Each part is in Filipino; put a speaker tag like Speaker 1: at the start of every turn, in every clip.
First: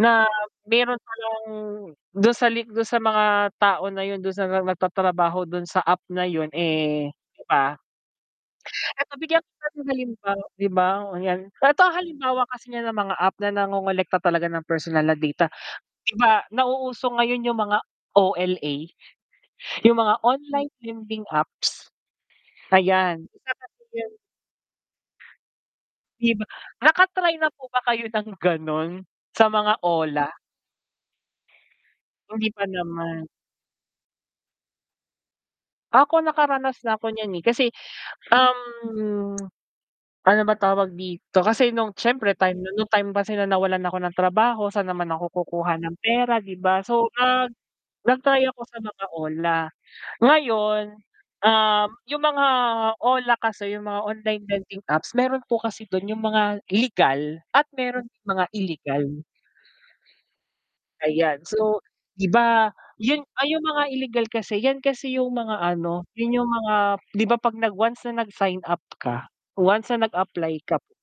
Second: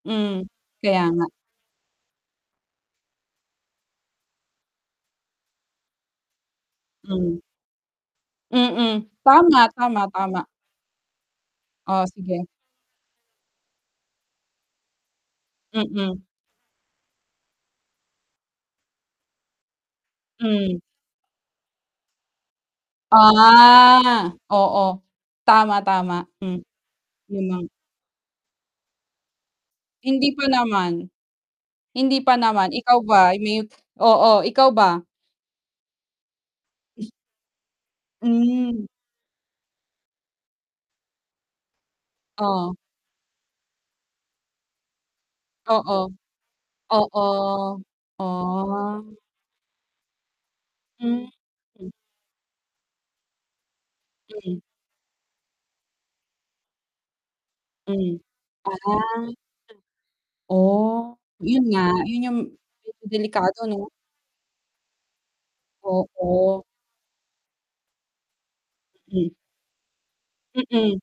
Speaker 1: Na
Speaker 2: Hmm,
Speaker 1: meron
Speaker 2: kaya
Speaker 1: pa
Speaker 2: nga.
Speaker 1: lang dun sa li dun sa mga tao na yun, dun sa nagtatrabaho dun sa app na yun, eh, di
Speaker 2: Hmm.
Speaker 1: ba?
Speaker 2: Mm.
Speaker 1: 'Eto bigyan kita
Speaker 2: Tama,
Speaker 1: ng
Speaker 2: tama,
Speaker 1: halimbawa
Speaker 2: tama.
Speaker 1: di ba, 'yan. 'Eto ang
Speaker 2: Oh,
Speaker 1: halimbawa
Speaker 2: sige.
Speaker 1: kasi niya ng mga app na nangongolekta talaga ng personal na data. Di
Speaker 2: Mm.
Speaker 1: ba nauuso ngayon yung mga OLA, yung mga online
Speaker 2: Hmm.
Speaker 1: lending apps, ayan. [unintelligible]
Speaker 2: Ah. Oo. Tama, tama.
Speaker 1: Di ba?
Speaker 2: Hmm,
Speaker 1: Naka-try
Speaker 2: yung
Speaker 1: na po
Speaker 2: mga
Speaker 1: ba kayo ng ganun? Sa mga OLA?
Speaker 2: Hindi pa naman. Hindi pa
Speaker 1: Hindi pa
Speaker 2: naman. Ikaw
Speaker 1: naman.
Speaker 2: ba may oo, ikaw ba?
Speaker 1: Ako nakaranas na ako niyan, eh, kasi,
Speaker 2: Hmm.
Speaker 1: um, ano ba tawag dito? Kasi nung syempre time na
Speaker 2: Oh.
Speaker 1: nun nung time na nawalan ako ng trabaho, sa'n naman ako kukuha ng
Speaker 2: Oo.
Speaker 1: pera, 'di ba? So,
Speaker 2: Oo.
Speaker 1: nag nag-try ako sa mga
Speaker 2: Oh.
Speaker 1: OLA. Ngayon,
Speaker 2: Hmm.
Speaker 1: um, yung mga OLA kasi, yung mga online
Speaker 2: Mm.
Speaker 1: lending apps meron po kasi dun yung mga legal at meron
Speaker 2: Hmm,
Speaker 1: din mga illegal.
Speaker 2: ah. Oh.
Speaker 1: Ayan,
Speaker 2: Yun
Speaker 1: so
Speaker 2: nga. Yun
Speaker 1: 'di
Speaker 2: yung
Speaker 1: ba yun ay
Speaker 2: delikado
Speaker 1: yung mga
Speaker 2: 'no?
Speaker 1: illegal kasi 'yan kasi yung mga ano, yun yung
Speaker 2: Oo.
Speaker 1: mga 'di ba 'pag nag once na nag-sign up ka,
Speaker 2: Hmm.
Speaker 1: once na nag-apply ka,
Speaker 2: Mm.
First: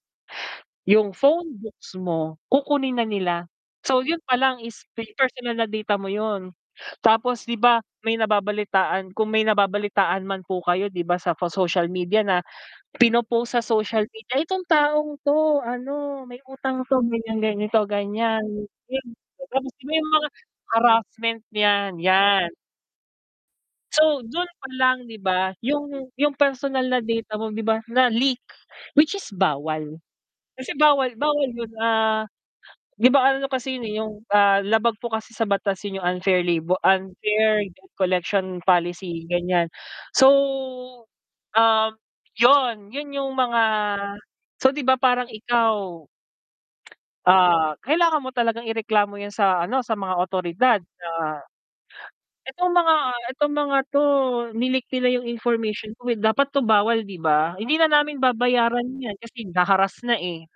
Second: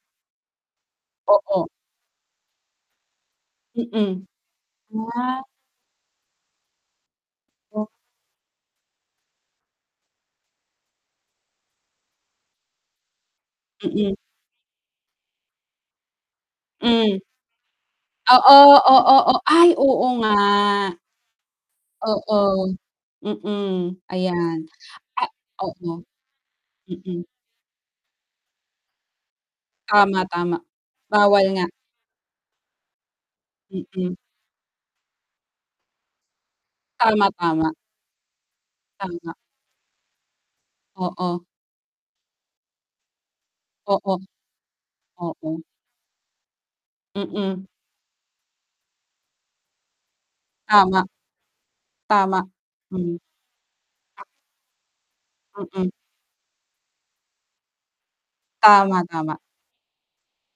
Speaker 1: yung
Speaker 2: Oo.
Speaker 1: phonebooks mo kukunin na nila. So, yun
Speaker 2: Mm.
Speaker 1: pa lang is pe
Speaker 2: Ah.
Speaker 1: personal na data mo yun. Tapos 'di ba
Speaker 2: O
Speaker 1: may nababalitaan kung may nababalitaan man po kayo 'di ba sa social media na pino-post sa social
Speaker 2: Mm.
Speaker 1: media, "Itong taong 'to ano, may utang 'to,
Speaker 2: Hmm.
Speaker 1: ganyan, ganito, ganyan."
Speaker 2: Oo, oo, oo,
Speaker 1: Tapos
Speaker 2: ay
Speaker 1: 'di ba
Speaker 2: oo
Speaker 1: yung mga
Speaker 2: nga.
Speaker 1: harassment 'yan. 'Yan.
Speaker 2: Oo. Mm,
Speaker 1: So, dun
Speaker 2: ayan.
Speaker 1: pa lang di
Speaker 2: Ah,
Speaker 1: ba
Speaker 2: oo.
Speaker 1: yung yung personal na
Speaker 2: Mm.
Speaker 1: data mo 'di ba, na-leak which is bawal.
Speaker 2: Tama, tama.
Speaker 1: Kasi bawal bawal
Speaker 2: Bawal
Speaker 1: yun.
Speaker 2: nga.
Speaker 1: Ah, 'di ba ano kasi yun, eh, yung,
Speaker 2: Mm.
Speaker 1: ah, labag po kasi sa batas yun yung unfair labor
Speaker 2: Tama,
Speaker 1: unfair
Speaker 2: tama.
Speaker 1: collection policy,
Speaker 2: Tama.
Speaker 1: ganyan. So,
Speaker 2: Oo.
Speaker 1: ah, 'yon. Yun yung mga
Speaker 2: Oo.
Speaker 1: so, di ba parang
Speaker 2: Oo.
Speaker 1: ikaw
Speaker 2: Mm.
Speaker 1: ah, kailangan mo talagang ireklamo 'yan sa ano, sa mga awtoridad
Speaker 2: Tama.
Speaker 1: na
Speaker 2: Tama.
Speaker 1: itong mga
Speaker 2: Hmm.
Speaker 1: itong mga 'to ni-leak nila yung
Speaker 2: Mm.
Speaker 1: information ko. Dapat 'to bawal, di ba? Hindi na namin babayaran
Speaker 2: Tama,
Speaker 1: 'yan
Speaker 2: tama.
Speaker 1: kasi na-harrass na, eh.